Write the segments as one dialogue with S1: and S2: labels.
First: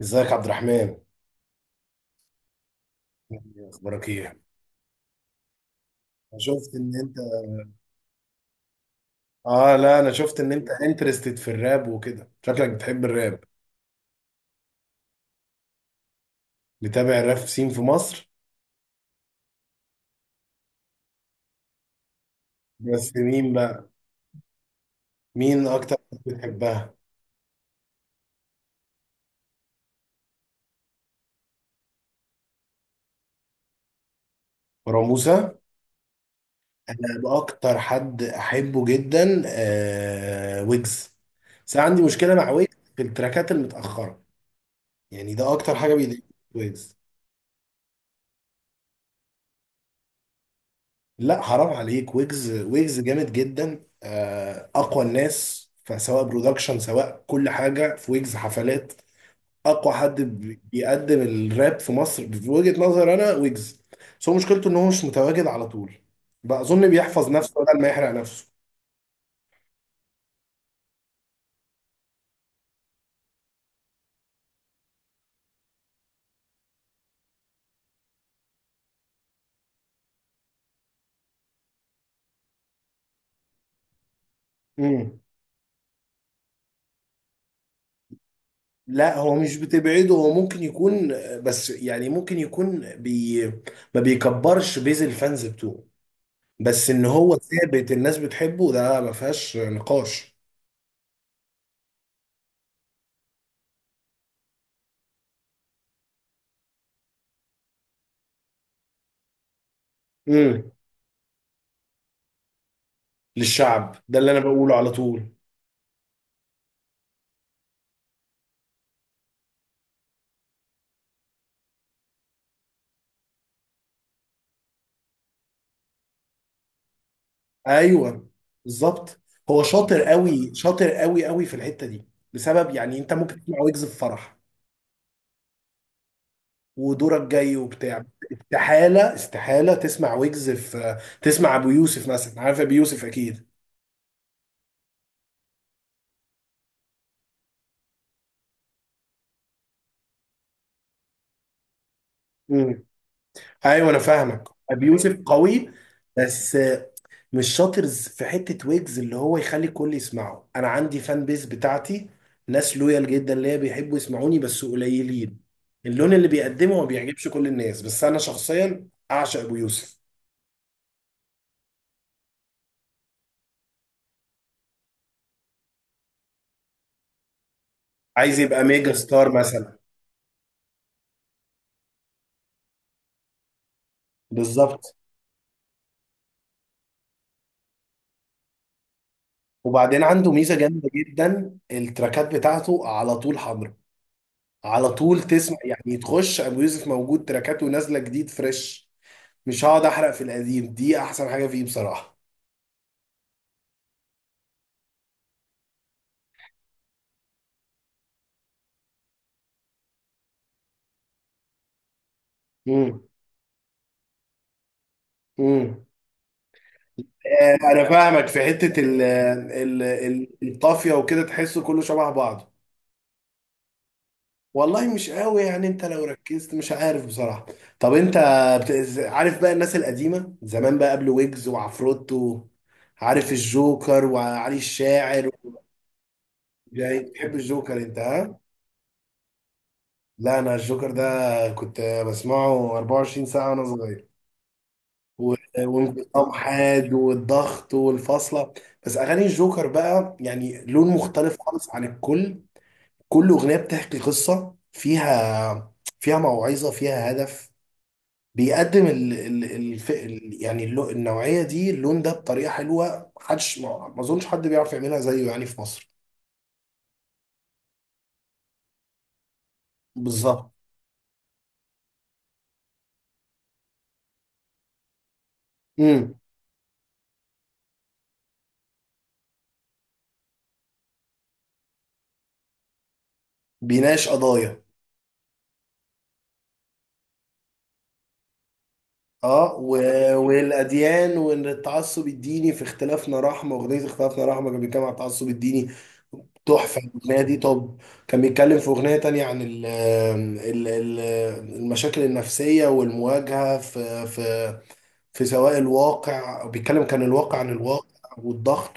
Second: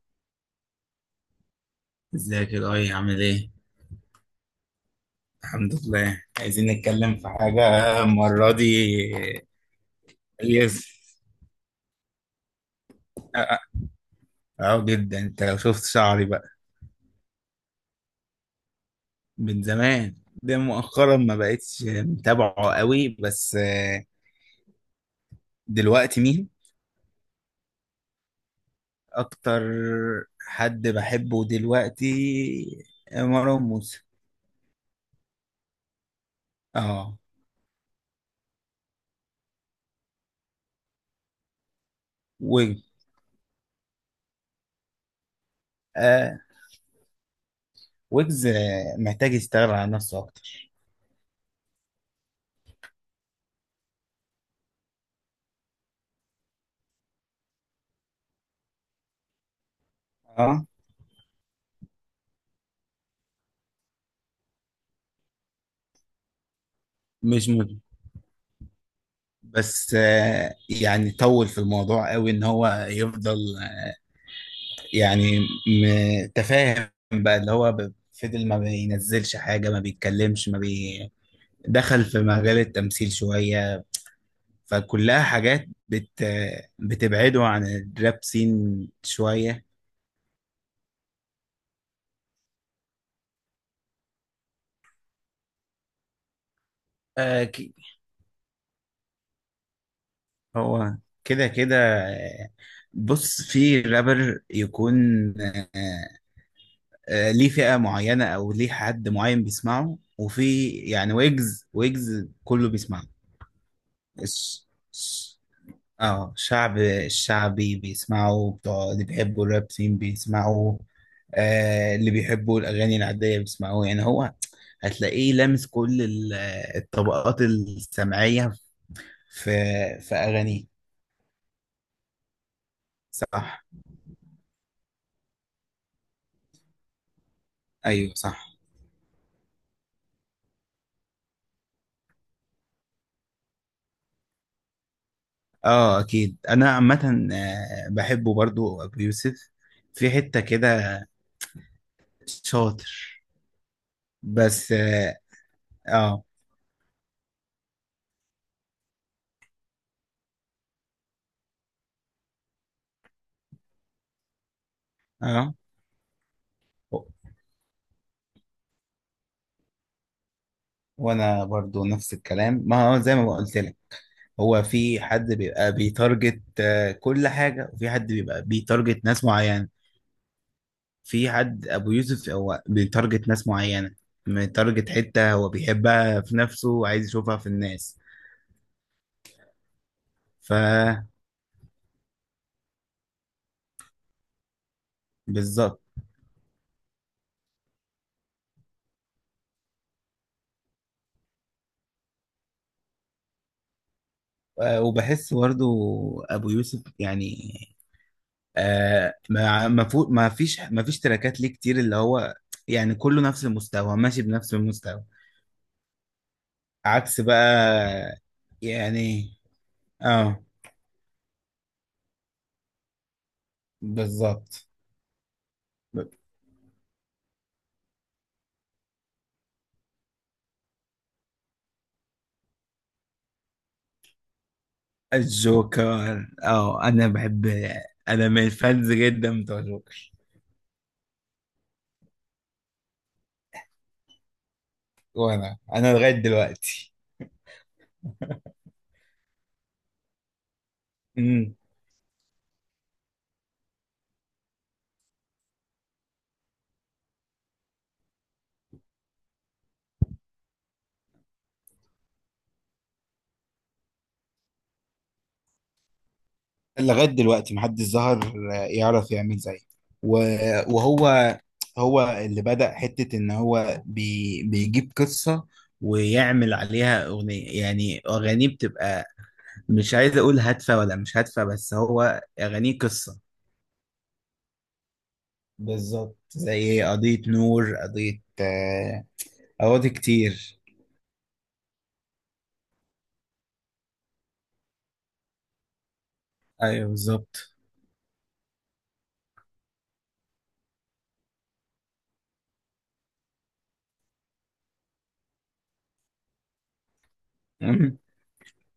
S1: ازيك عبد الرحمن؟
S2: ازيك يا ضاي، عامل ايه؟
S1: إيه اخبارك؟ ايه،
S2: الحمد لله.
S1: انا
S2: عايزين
S1: شفت ان انت...
S2: نتكلم في حاجة المرة دي.
S1: اه، لا انا شفت ان انت
S2: يس.
S1: انترستد في الراب وكده، شكلك بتحب
S2: اه،
S1: الراب.
S2: اه. اه، جدا. انت لو شفت شعري بقى.
S1: بتابع الراب سين في مصر؟
S2: من زمان. ده مؤخرا ما بقتش متابعه قوي،
S1: بس مين
S2: بس
S1: بقى؟ مين اكتر حد
S2: دلوقتي مين؟
S1: بتحبها؟
S2: أكتر حد بحبه دلوقتي مروان موسى.
S1: مروان موسى. انا
S2: اه،
S1: باكتر حد احبه جدا ويجز. بس أنا عندي مشكله مع ويجز
S2: ويجز.
S1: في التراكات المتاخره. يعني ده اكتر حاجه بيضايقني
S2: آه
S1: في ويجز.
S2: ويجز، محتاج يشتغل على نفسه أكتر.
S1: لا، حرام عليك، ويجز ويجز جامد جدا، اقوى الناس. فسواء برودكشن، سواء كل حاجه في ويجز، حفلات. اقوى حد
S2: اه.
S1: بيقدم الراب في مصر في وجهه نظر انا ويجز. بس هو مشكلته ان هو مش متواجد على طول. بقى اظن بيحفظ
S2: مش
S1: نفسه
S2: م...
S1: بدل ما يحرق نفسه.
S2: بس، يعني طول في الموضوع قوي ان هو يفضل، يعني متفاهم بقى، اللي هو فضل ما بينزلش حاجة، ما بيتكلمش، ما بي... دخل في مجال التمثيل شوية.
S1: امم
S2: فكلها حاجات بت... آه، بتبعده عن الراب سين
S1: لا، هو مش
S2: شوية.
S1: بتبعده، هو ممكن يكون. بس يعني ممكن يكون ما بيكبرش بيز الفانز بتوعه. بس ان هو
S2: آه، ك-
S1: ثابت، الناس بتحبه ده ما فيهاش نقاش.
S2: هو كده كده آه، بص، في رابر يكون ليه فئة معينة، أو ليه حد معين بيسمعه، وفي يعني ويجز. ويجز كله بيسمعه.
S1: للشعب، ده اللي انا
S2: الش-
S1: بقوله على طول.
S2: الش- اه، شعب. الشعبي بيسمعه، بتوع اللي بيحبوا الراب سين بيسمعوا، آه، اللي بيحبوا الأغاني العادية بيسمعوه. يعني هو هتلاقيه لامس كل الطبقات
S1: ايوه،
S2: السمعية.
S1: بالظبط.
S2: في
S1: هو شاطر
S2: في
S1: قوي،
S2: أغانيه.
S1: شاطر قوي قوي في الحته دي. لسبب يعني انت ممكن تسمع
S2: صح.
S1: ويجز في فرح ودورك جاي وبتاع.
S2: أيوه صح.
S1: استحاله استحاله تسمع ويجز في تسمع ابو يوسف مثلا. عارف ابو يوسف اكيد.
S2: اه أكيد. أنا عامة بحبه برضو أبو يوسف. في حتة كده
S1: امم
S2: شاطر.
S1: ايوه، انا فاهمك.
S2: بس،
S1: ابو
S2: اه.
S1: يوسف قوي.
S2: اه.
S1: بس مش شاطرز في حتة ويجز اللي هو يخلي الكل يسمعه. انا عندي فان بيس بتاعتي، ناس لويال جدا ليا، بيحبوا يسمعوني بس قليلين.
S2: آه.
S1: اللون اللي بيقدمه ما بيعجبش كل الناس، بس انا شخصيا اعشق ابو يوسف.
S2: وانا برضو نفس الكلام، ما هو زي ما قلت لك. هو في حد بيبقى بيتارجت كل حاجة، وفي حد
S1: عايز
S2: بيبقى
S1: يبقى ميجا
S2: بيتارجت ناس
S1: ستار
S2: معينة.
S1: مثلا.
S2: في حد ابو يوسف هو بيتارجت ناس معينة. بيتارجت
S1: بالظبط.
S2: حتة هو بيحبها في نفسه، وعايز يشوفها في الناس.
S1: وبعدين عنده ميزة جامدة
S2: فبالظبط.
S1: جدا، التراكات بتاعته على طول حاضرة. على طول تسمع، يعني تخش ابو يوسف موجود، تراكاته نازلة جديد فريش. مش هقعد احرق في القديم، دي احسن حاجة فيه بصراحة.
S2: وبحس برضو ابو يوسف، يعني ما فيش تراكات ليه كتير. اللي هو يعني كله نفس المستوى، ماشي بنفس المستوى،
S1: امم
S2: عكس
S1: انا
S2: بقى.
S1: فاهمك في حته ال
S2: يعني
S1: ال ال
S2: اه
S1: الطافيه وكده، تحسه كله شبه بعضه.
S2: بالظبط.
S1: والله مش قوي، يعني انت لو ركزت مش عارف بصراحه. طب انت عارف بقى الناس القديمه زمان، بقى قبل ويجز وعفروتو، عارف الجوكر وعلي الشاعر؟
S2: الجوكر، اه،
S1: يعني
S2: انا
S1: بتحب
S2: بحب.
S1: الجوكر انت،
S2: انا
S1: ها؟
S2: من الفانز جدا بتوع الجوكر.
S1: لا، انا الجوكر ده كنت بسمعه 24 ساعه وانا صغير.
S2: وانا لغاية
S1: وانقسام حاد
S2: دلوقتي.
S1: والضغط والفاصله. بس اغاني الجوكر بقى يعني لون مختلف خالص عن الكل. كل أغنية بتحكي قصة فيها، فيها موعظة، فيها هدف. بيقدم ال ال الف ال يعني النوعية دي، اللون ده، بطريقة حلوة محدش ما ما أظنش حد بيعرف يعملها زيه يعني في مصر.
S2: لغاية دلوقتي محدش ظهر يعرف يعمل زيه.
S1: بالظبط.
S2: و- وهو هو اللي بدأ حتة إن هو بيجيب قصة،
S1: امم.
S2: ويعمل عليها أغنية. يعني أغانيه بتبقى، مش عايز أقول هادفة ولا مش هادفة، بس هو أغانيه قصة.
S1: بيناقش قضايا.
S2: بالظبط، زي قضية نور، قضية
S1: اه،
S2: قواضي كتير.
S1: والاديان، وان التعصب الديني في اختلافنا رحمه. اغنيه اختلافنا رحمه كان بيتكلم عن التعصب الديني. تحفه
S2: أيوه
S1: الاغنيه دي.
S2: بالظبط.
S1: طب، كان بيتكلم في اغنيه تانية عن ال ال ال المشاكل النفسيه والمواجهه، في سواء الواقع، بيتكلم كان الواقع عن الواقع
S2: مم.
S1: والضغط.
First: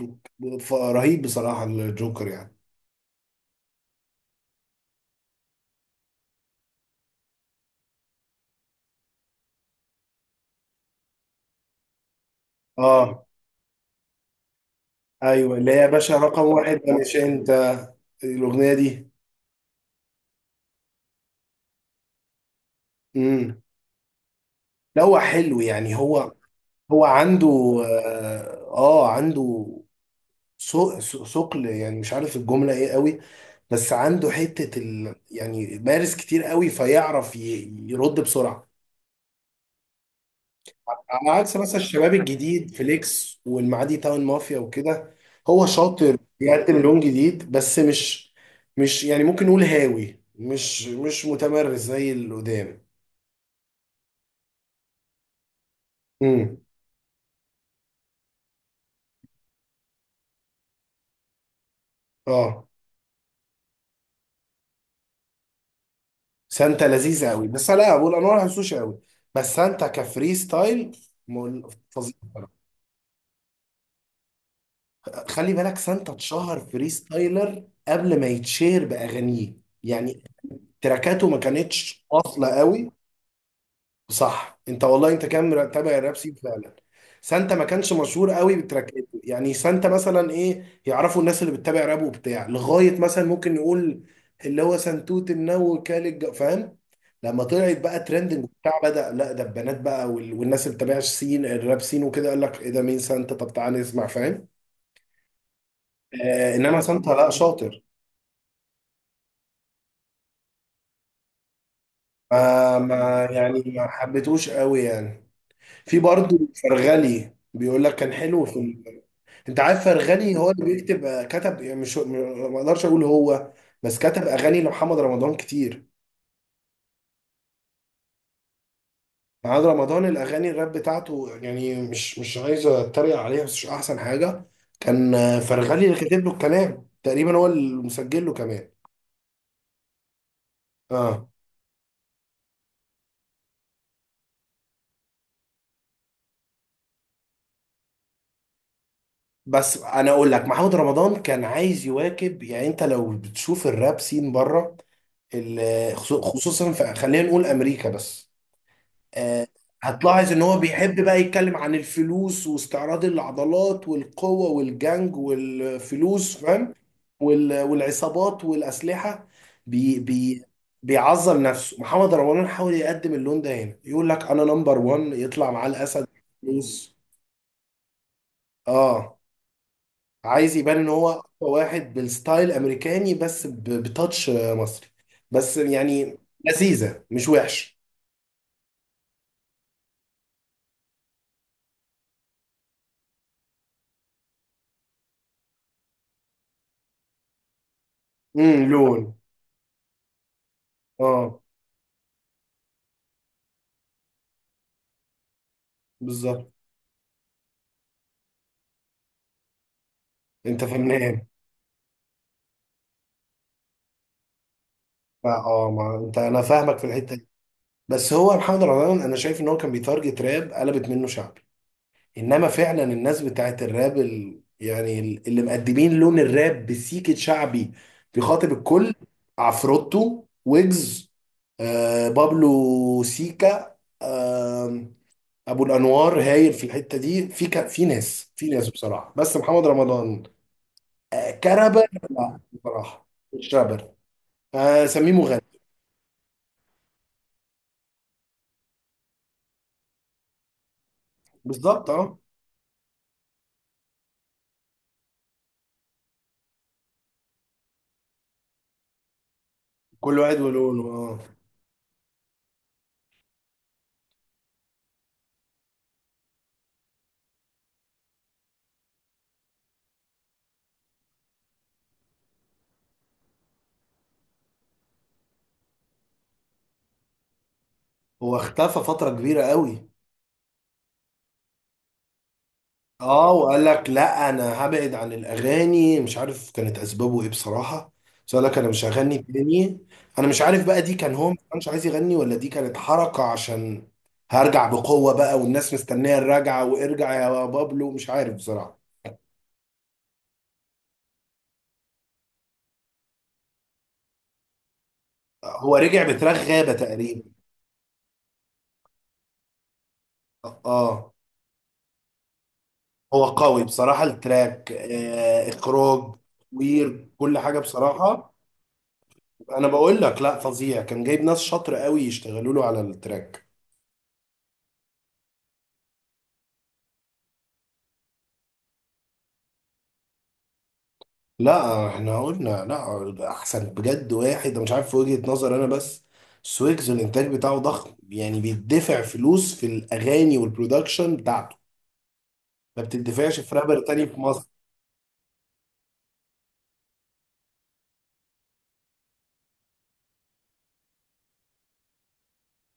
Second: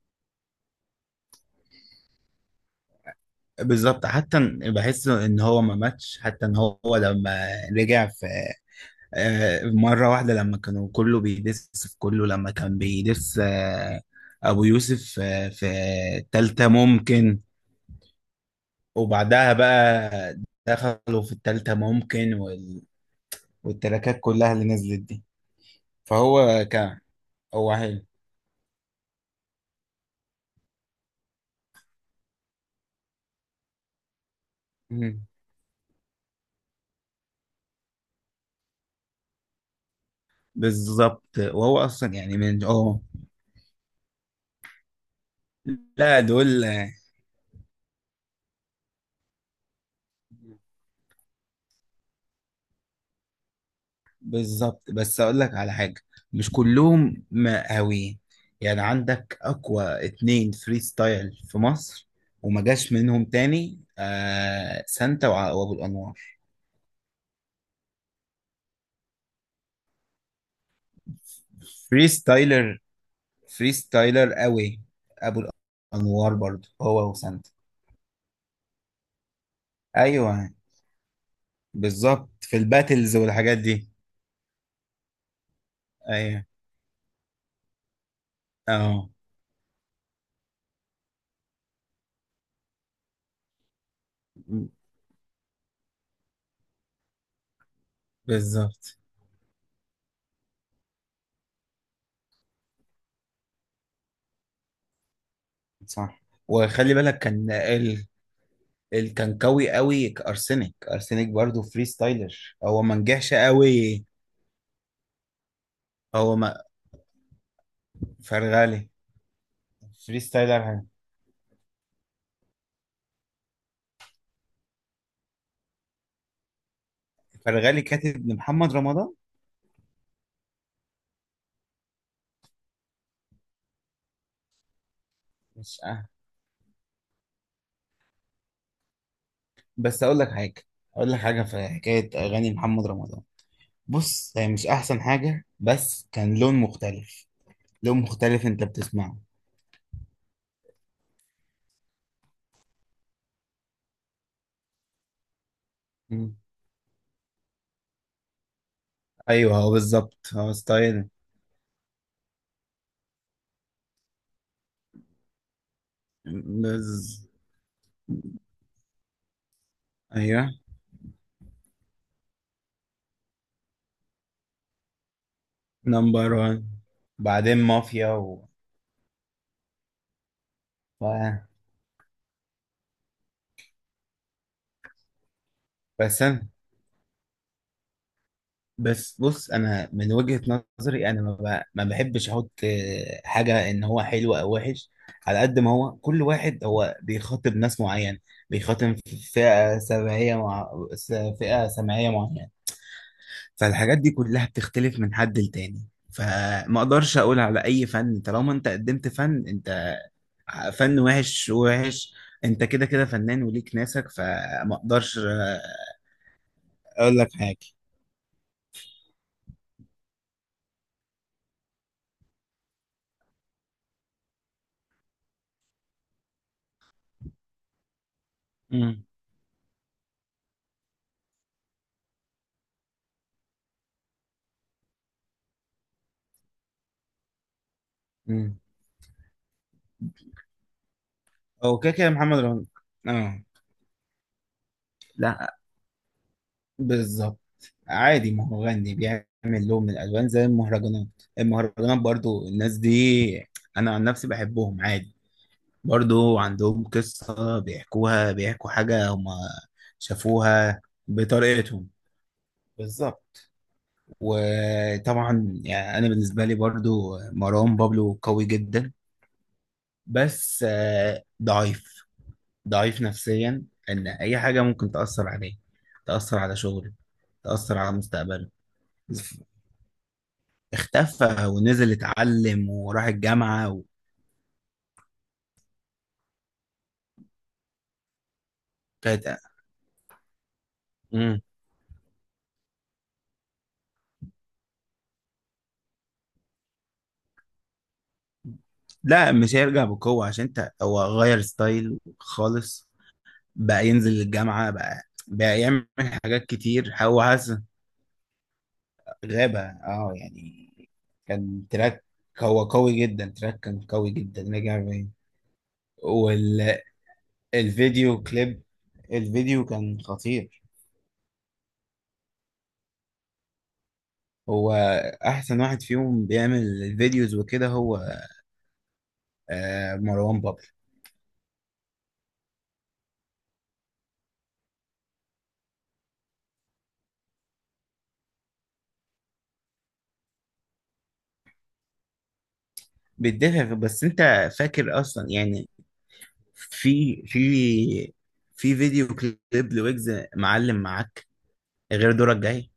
S1: رهيب بصراحه الجوكر يعني.
S2: بالظبط. حتى بحس إن هو ما ماتش. حتى إن هو لما رجع في، مرة واحدة، لما كانوا كله بيدس في كله، لما كان
S1: اه،
S2: بيدس، أبو يوسف،
S1: ايوه
S2: في
S1: اللي هي يا باشا رقم
S2: التالتة
S1: واحد، ده مش
S2: ممكن.
S1: انت؟ الاغنيه دي.
S2: وبعدها بقى دخلوا في التالتة ممكن
S1: امم.
S2: والتراكات كلها اللي نزلت
S1: لا، هو
S2: دي.
S1: حلو، يعني هو،
S2: فهو كان
S1: هو عنده...
S2: هو حلو.
S1: عنده ثقل يعني، مش عارف الجملة ايه قوي، بس عنده حتة ال،
S2: مم.
S1: يعني مارس كتير قوي فيعرف يرد بسرعة. على
S2: بالظبط.
S1: عكس مثلا
S2: وهو
S1: الشباب
S2: أصلا يعني من
S1: الجديد
S2: اه
S1: فليكس والمعادي تاون مافيا وكده. هو شاطر
S2: لا دول
S1: بيقدم
S2: آه،
S1: لون جديد، بس مش، مش يعني ممكن نقول هاوي، مش متمرس زي اللي قدام.
S2: بالظبط. بس اقول لك على حاجه، مش
S1: امم.
S2: كلهم مقاويين. يعني عندك اقوى اتنين فري ستايل في مصر وما
S1: اه،
S2: جاش منهم تاني، آه، سانتا وابو الانوار.
S1: سانتا لذيذة قوي، بس انا لا، والانواع ما بحسوش قوي. بس سانتا كفري ستايل
S2: فري
S1: فظيع.
S2: ستايلر، فري ستايلر قوي. ابو
S1: خلي بالك سانتا
S2: الانوار
S1: اتشهر
S2: برضه،
S1: فري
S2: هو وسانتا.
S1: ستايلر قبل ما يتشهر باغانيه، يعني
S2: ايوه
S1: تراكاته ما كانتش
S2: بالظبط،
S1: واصله
S2: في
S1: قوي.
S2: الباتلز والحاجات دي.
S1: صح، انت والله انت كان متابع الراب سين
S2: ايوه
S1: فعلا. سانتا ما كانش مشهور قوي
S2: اه
S1: بتراكاته، يعني سانتا مثلا ايه يعرفوا الناس اللي بتتابع راب وبتاع لغايه مثلا ممكن نقول اللي هو سنتوت النو كالج فاهم. لما طلعت بقى ترندنج وبتاع،
S2: بالظبط
S1: بدأ، لا ده البنات بقى والناس اللي بتتابعش سين الراب سين وكده، قال لك ايه ده؟ مين سانتا؟ طب تعالى نسمع، فاهم.
S2: صح.
S1: آه، انما
S2: وخلي
S1: سانتا،
S2: بالك
S1: لا،
S2: كان
S1: شاطر.
S2: كان قوي قوي ارسنال. ارسنال برضه فري ستايلر،
S1: ما
S2: هو ما
S1: ما
S2: نجحش
S1: يعني ما
S2: قوي.
S1: حبيتهوش قوي يعني. في
S2: هو
S1: برضه
S2: ما
S1: فرغلي بيقول لك كان حلو في.
S2: فرغالي.
S1: انت عارف
S2: فري
S1: فرغني هو
S2: ستايلر.
S1: اللي بيكتب، كتب يعني، مش ما اقدرش اقول هو، بس كتب اغاني لمحمد رمضان كتير.
S2: فرغالي كاتب لمحمد رمضان.
S1: محمد رمضان الاغاني الراب بتاعته يعني، مش عايز اتريق عليها، بس مش احسن حاجه. كان
S2: مش
S1: فرغلي اللي
S2: أه.
S1: كاتب له الكلام تقريبا، هو اللي مسجل له كمان.
S2: بس اقول لك حاجه.
S1: اه.
S2: في حكايه اغاني محمد رمضان. بص، هي مش احسن حاجه، بس كان لون مختلف. لون مختلف انت بتسمعه.
S1: بس انا اقول لك، محمد رمضان كان عايز يواكب، يعني انت لو بتشوف الراب سين بره،
S2: مم.
S1: خصوصا في، خلينا نقول امريكا بس. آه،
S2: ايوه، هو بالظبط،
S1: هتلاحظ ان
S2: هو
S1: هو بيحب
S2: ستايل.
S1: بقى يتكلم عن الفلوس واستعراض العضلات والقوة والجنج والفلوس، فاهم؟
S2: بز...
S1: والعصابات والأسلحة. بي
S2: ايوه،
S1: بي بيعظم نفسه. محمد رمضان حاول يقدم اللون ده هنا، يقول لك انا نمبر وان، يطلع معاه الاسد،
S2: نمبر وان،
S1: فلوس.
S2: بعدين مافيا
S1: اه. عايز يبان ان هو
S2: و-
S1: أقوى واحد بالستايل امريكاني، بس بتاتش، مصري. بس يعني
S2: بس انا.
S1: لذيذة، مش وحش.
S2: بس بص، انا من وجهة نظري، انا ما بحبش احط حاجة ان هو حلو او وحش. على قد ما هو كل واحد هو بيخاطب ناس معين. بيخاطب
S1: لون.
S2: فئة سمعية
S1: اه،
S2: فئة سمعية معينة. فالحاجات دي كلها بتختلف من حد لتاني.
S1: بالظبط.
S2: فما اقدرش اقول على اي فن طالما انت قدمت فن. انت
S1: انت
S2: فن
S1: فاهمان.
S2: وحش وحش، انت كده كده فنان وليك ناسك. فما اقدرش
S1: ما
S2: آه،
S1: ما انت، انا فاهمك في الحته
S2: اقول
S1: دي.
S2: لك حاجة.
S1: بس هو محمد رمضان، انا شايف ان هو كان بيتارجت راب قلبت منه شعبي. انما فعلا الناس بتاعت الراب يعني اللي مقدمين لون الراب بسيكة شعبي بيخاطب الكل. عفروتو، ويجز، آه، بابلو سيكا، آه، ابو الانوار هايل في الحته دي، في في ناس،
S2: امم.
S1: بصراحه. بس محمد رمضان
S2: هو
S1: كرابر،
S2: كده كده
S1: لا
S2: محمد رمضان.
S1: بصراحه،
S2: اه،
S1: مش رابر. سميه مغني.
S2: لا، بالظبط، عادي. ما هو غني بيعمل لون من الالوان زي المهرجانات.
S1: بالظبط،
S2: المهرجانات
S1: اه،
S2: برضو، الناس دي انا عن نفسي بحبهم عادي. برضو عندهم قصة بيحكوها، بيحكوا حاجة هما
S1: كل واحد
S2: شافوها
S1: ولونه. اه،
S2: بطريقتهم. بالظبط. وطبعا يعني انا بالنسبة لي برضو مروان بابلو قوي جدا، بس ضعيف. ضعيف نفسيا، ان اي حاجه ممكن تاثر عليه، تاثر على شغله، تاثر على
S1: هو
S2: مستقبله.
S1: اختفى فترة كبيرة قوي.
S2: اختفى ونزل اتعلم وراح
S1: اه، وقال
S2: الجامعه.
S1: لك لا، انا هبعد عن الاغاني، مش عارف كانت اسبابه ايه بصراحة، بس قال لك انا مش هغني
S2: وكانت.
S1: تاني. انا مش عارف بقى، دي كان هو ما
S2: مم.
S1: كانش عايز يغني، ولا دي كانت حركة عشان هرجع بقوة بقى والناس مستنية الرجعة وارجع يا بابلو، مش عارف بصراحة.
S2: لا مش هيرجع بقوه، عشان انت هو غير ستايل خالص. بقى ينزل الجامعه، بقى
S1: هو
S2: يعمل
S1: رجع بتراك
S2: حاجات
S1: غابة
S2: كتير، هو
S1: تقريبا.
S2: حاسس. غابه، يعني
S1: اه.
S2: كان تراك. هو قوي
S1: هو
S2: جدا. تراك
S1: قوي
S2: كان
S1: بصراحة
S2: قوي جدا
S1: التراك،
S2: رجع بيه.
S1: اخراج وير كل حاجة
S2: والفيديو
S1: بصراحة.
S2: كليب، الفيديو
S1: انا بقول
S2: كان
S1: لك، لا،
S2: خطير.
S1: فظيع، كان جايب ناس شاطره قوي يشتغلوا له على التراك.
S2: هو احسن واحد فيهم بيعمل الفيديوز وكده، هو مروان بابلو.
S1: لا احنا قلنا لا، احسن بجد واحد، أنا مش عارف، في وجهة نظر انا، بس سويكس الانتاج بتاعه ضخم، يعني بيدفع فلوس في الاغاني والبرودكشن بتاعته ما بتدفعش في
S2: بيدافع.
S1: رابر
S2: بس
S1: تاني في مصر.
S2: انت فاكر اصلا، يعني في في في فيديو كليب لويجز، معلم معاك، غير دورك جاي.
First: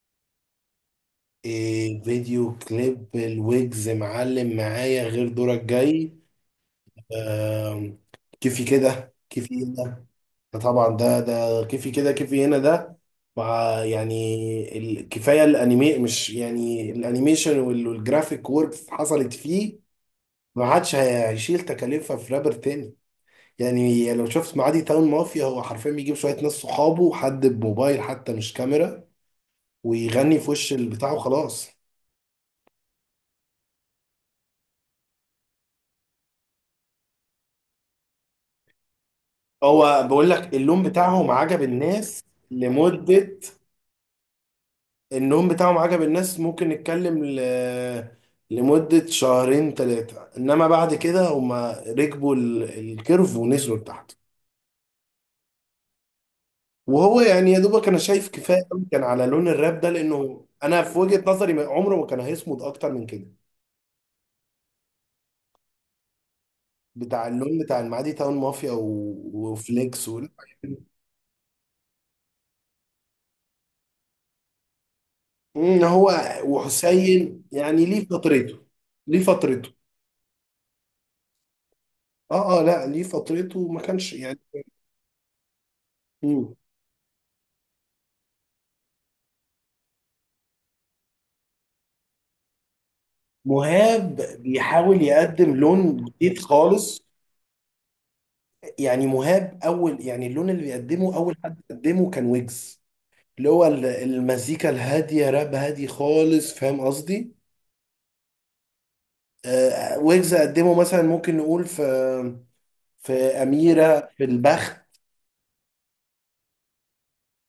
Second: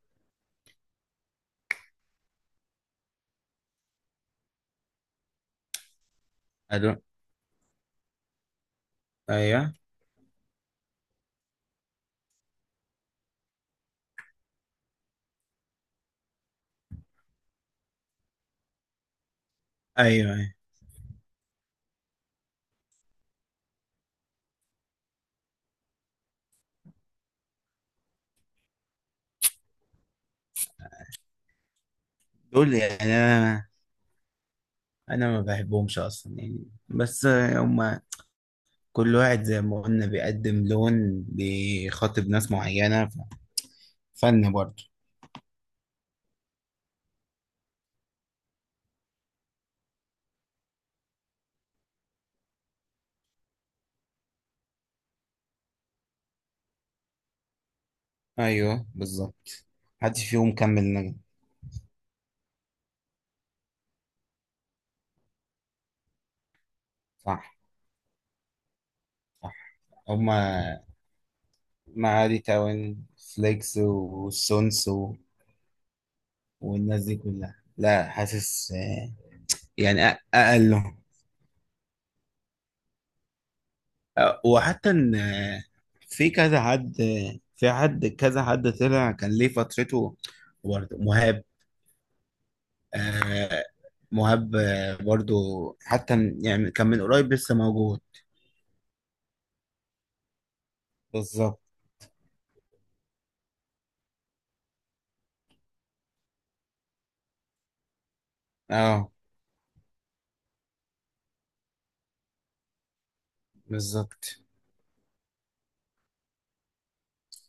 S1: إيه فيديو كليب الويجز معلم معايا غير دورك جاي؟
S2: أدو-
S1: آم، كيفي كده
S2: ايوه.
S1: كيفي. طبعا ده كيفي كده كيفي هنا ده، مع يعني الكفايه الانيمي، مش يعني الانيميشن والجرافيك ورك حصلت فيه.
S2: ايوه، أيوة.
S1: ما عادش هيشيل تكاليفها في رابر تاني. يعني لو شفت معادي تاون مافيا، هو حرفيا بيجيب شويه ناس صحابه، حد بموبايل حتى مش كاميرا، ويغني في وش البتاع وخلاص.
S2: دول يعني انا، ما بحبهمش اصلا، يعني بس هما كل واحد زي ما
S1: هو
S2: قلنا
S1: بقول لك
S2: بيقدم
S1: اللون
S2: لون،
S1: بتاعهم عجب الناس
S2: بيخاطب ناس معينة،
S1: لمده،
S2: فن برضه.
S1: النوم بتاعهم عجب الناس ممكن نتكلم لمدة شهرين ثلاثة، إنما بعد كده هما ركبوا الكيرف ونزلوا لتحت. وهو يعني يا دوبك أنا شايف كفاية أوي
S2: ايوه
S1: كان على لون
S2: بالظبط.
S1: الراب ده،
S2: محدش
S1: لأنه
S2: فيهم
S1: أنا
S2: كمل
S1: في
S2: نجم.
S1: وجهة نظري عمره ما كان هيصمد أكتر من كده. بتاع
S2: صح.
S1: اللون بتاع المعادي تاون مافيا وفليكس
S2: هما معادي تاون، فليكس والسونس
S1: هو
S2: والناس دي
S1: وحسين
S2: كلها،
S1: يعني ليه
S2: لا
S1: فترته،
S2: حاسس،
S1: ليه فترته.
S2: يعني أقلهم
S1: اه، اه، لا ليه فترته ما كانش.
S2: آه، وحتى إن، في
S1: يعني
S2: كذا حد، في حد كذا حد طلع كان ليه فترته. برضه مهاب آه،
S1: مهاب
S2: مهاب،
S1: بيحاول
S2: برضه.
S1: يقدم لون
S2: حتى
S1: جديد
S2: يعني كان من
S1: خالص.
S2: قريب لسه موجود.
S1: يعني مهاب اول يعني، اللون اللي بيقدمه اول
S2: بالظبط.
S1: حد قدمه كان ويجز، اللي هو المزيكا الهاديه، راب هادي خالص، فاهم قصدي.
S2: اه
S1: ويجز قدمه مثلا ممكن نقول في، في اميره في
S2: بالظبط.
S1: البخت.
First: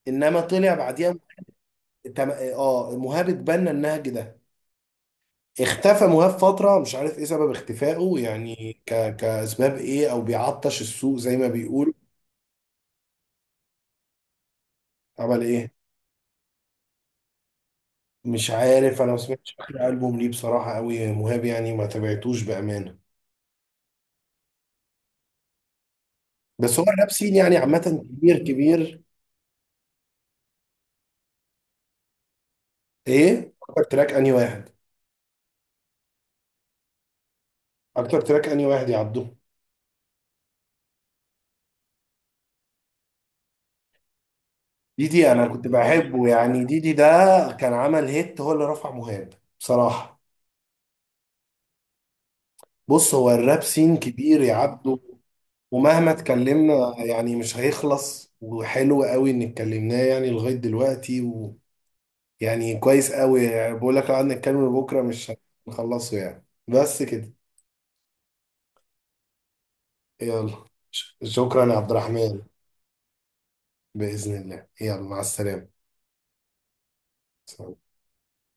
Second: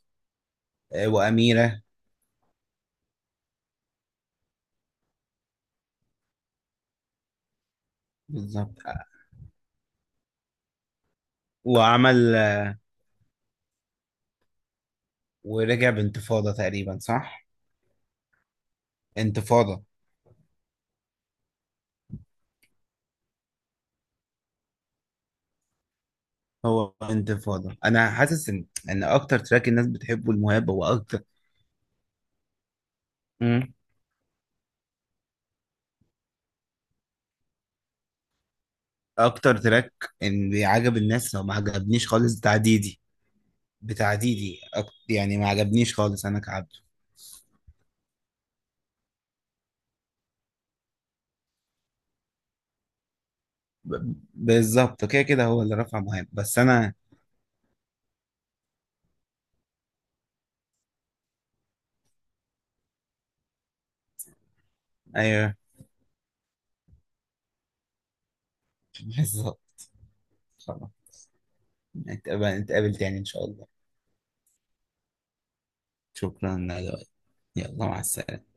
S1: انما طلع
S2: آه،
S1: بعديها
S2: وأميرة.
S1: مهاب اتبنى النهج ده. اختفى مهاب فتره، مش عارف ايه سبب اختفائه، يعني
S2: بالظبط.
S1: كاسباب ايه او بيعطش السوق زي ما بيقول.
S2: وعمل،
S1: عمل ايه؟
S2: ورجع بانتفاضة تقريبا، صح؟
S1: مش عارف، انا ما سمعتش
S2: انتفاضة.
S1: اخر البوم ليه بصراحه قوي مهاب يعني، ما تابعتوش بامانه. بس هو
S2: هو
S1: الراب سين يعني
S2: انتفاضة.
S1: عامه
S2: انا
S1: كبير،
S2: حاسس ان
S1: كبير.
S2: اكتر تراك الناس بتحبه المهاب هو اكتر.
S1: ايه
S2: امم.
S1: اكتر تراك انهي واحد؟ اكتر تراك انهي واحد يا عبدو؟
S2: اكتر تراك ان عجب الناس، لو ما عجبنيش خالص، بتاع ديدي. بتاع ديدي،
S1: ديدي،
S2: يعني
S1: انا
S2: ما
S1: كنت
S2: عجبنيش خالص،
S1: بحبه
S2: انا
S1: يعني،
S2: كعبده.
S1: ديدي ده كان عمل هيت، هو اللي رفع مهاب بصراحه. بص، هو الراب سين كبير يا عبدو،
S2: بالظبط، كده كده هو اللي رفع
S1: ومهما
S2: مهاب، بس انا.
S1: اتكلمنا يعني مش هيخلص، وحلو قوي ان اتكلمناه يعني لغايه دلوقتي، ويعني كويس قوي، يعني بقول لك لو قعدنا نتكلم بكره مش
S2: ايوه.
S1: هنخلصه يعني، بس كده.
S2: بالظبط.
S1: يلا،
S2: خلاص.
S1: شكرا يا عبد الرحمن.
S2: نتقابل تاني ان شاء الله.
S1: بإذن الله، يلا مع السلامة.
S2: شكرا يا لؤي. يلا مع السلامة.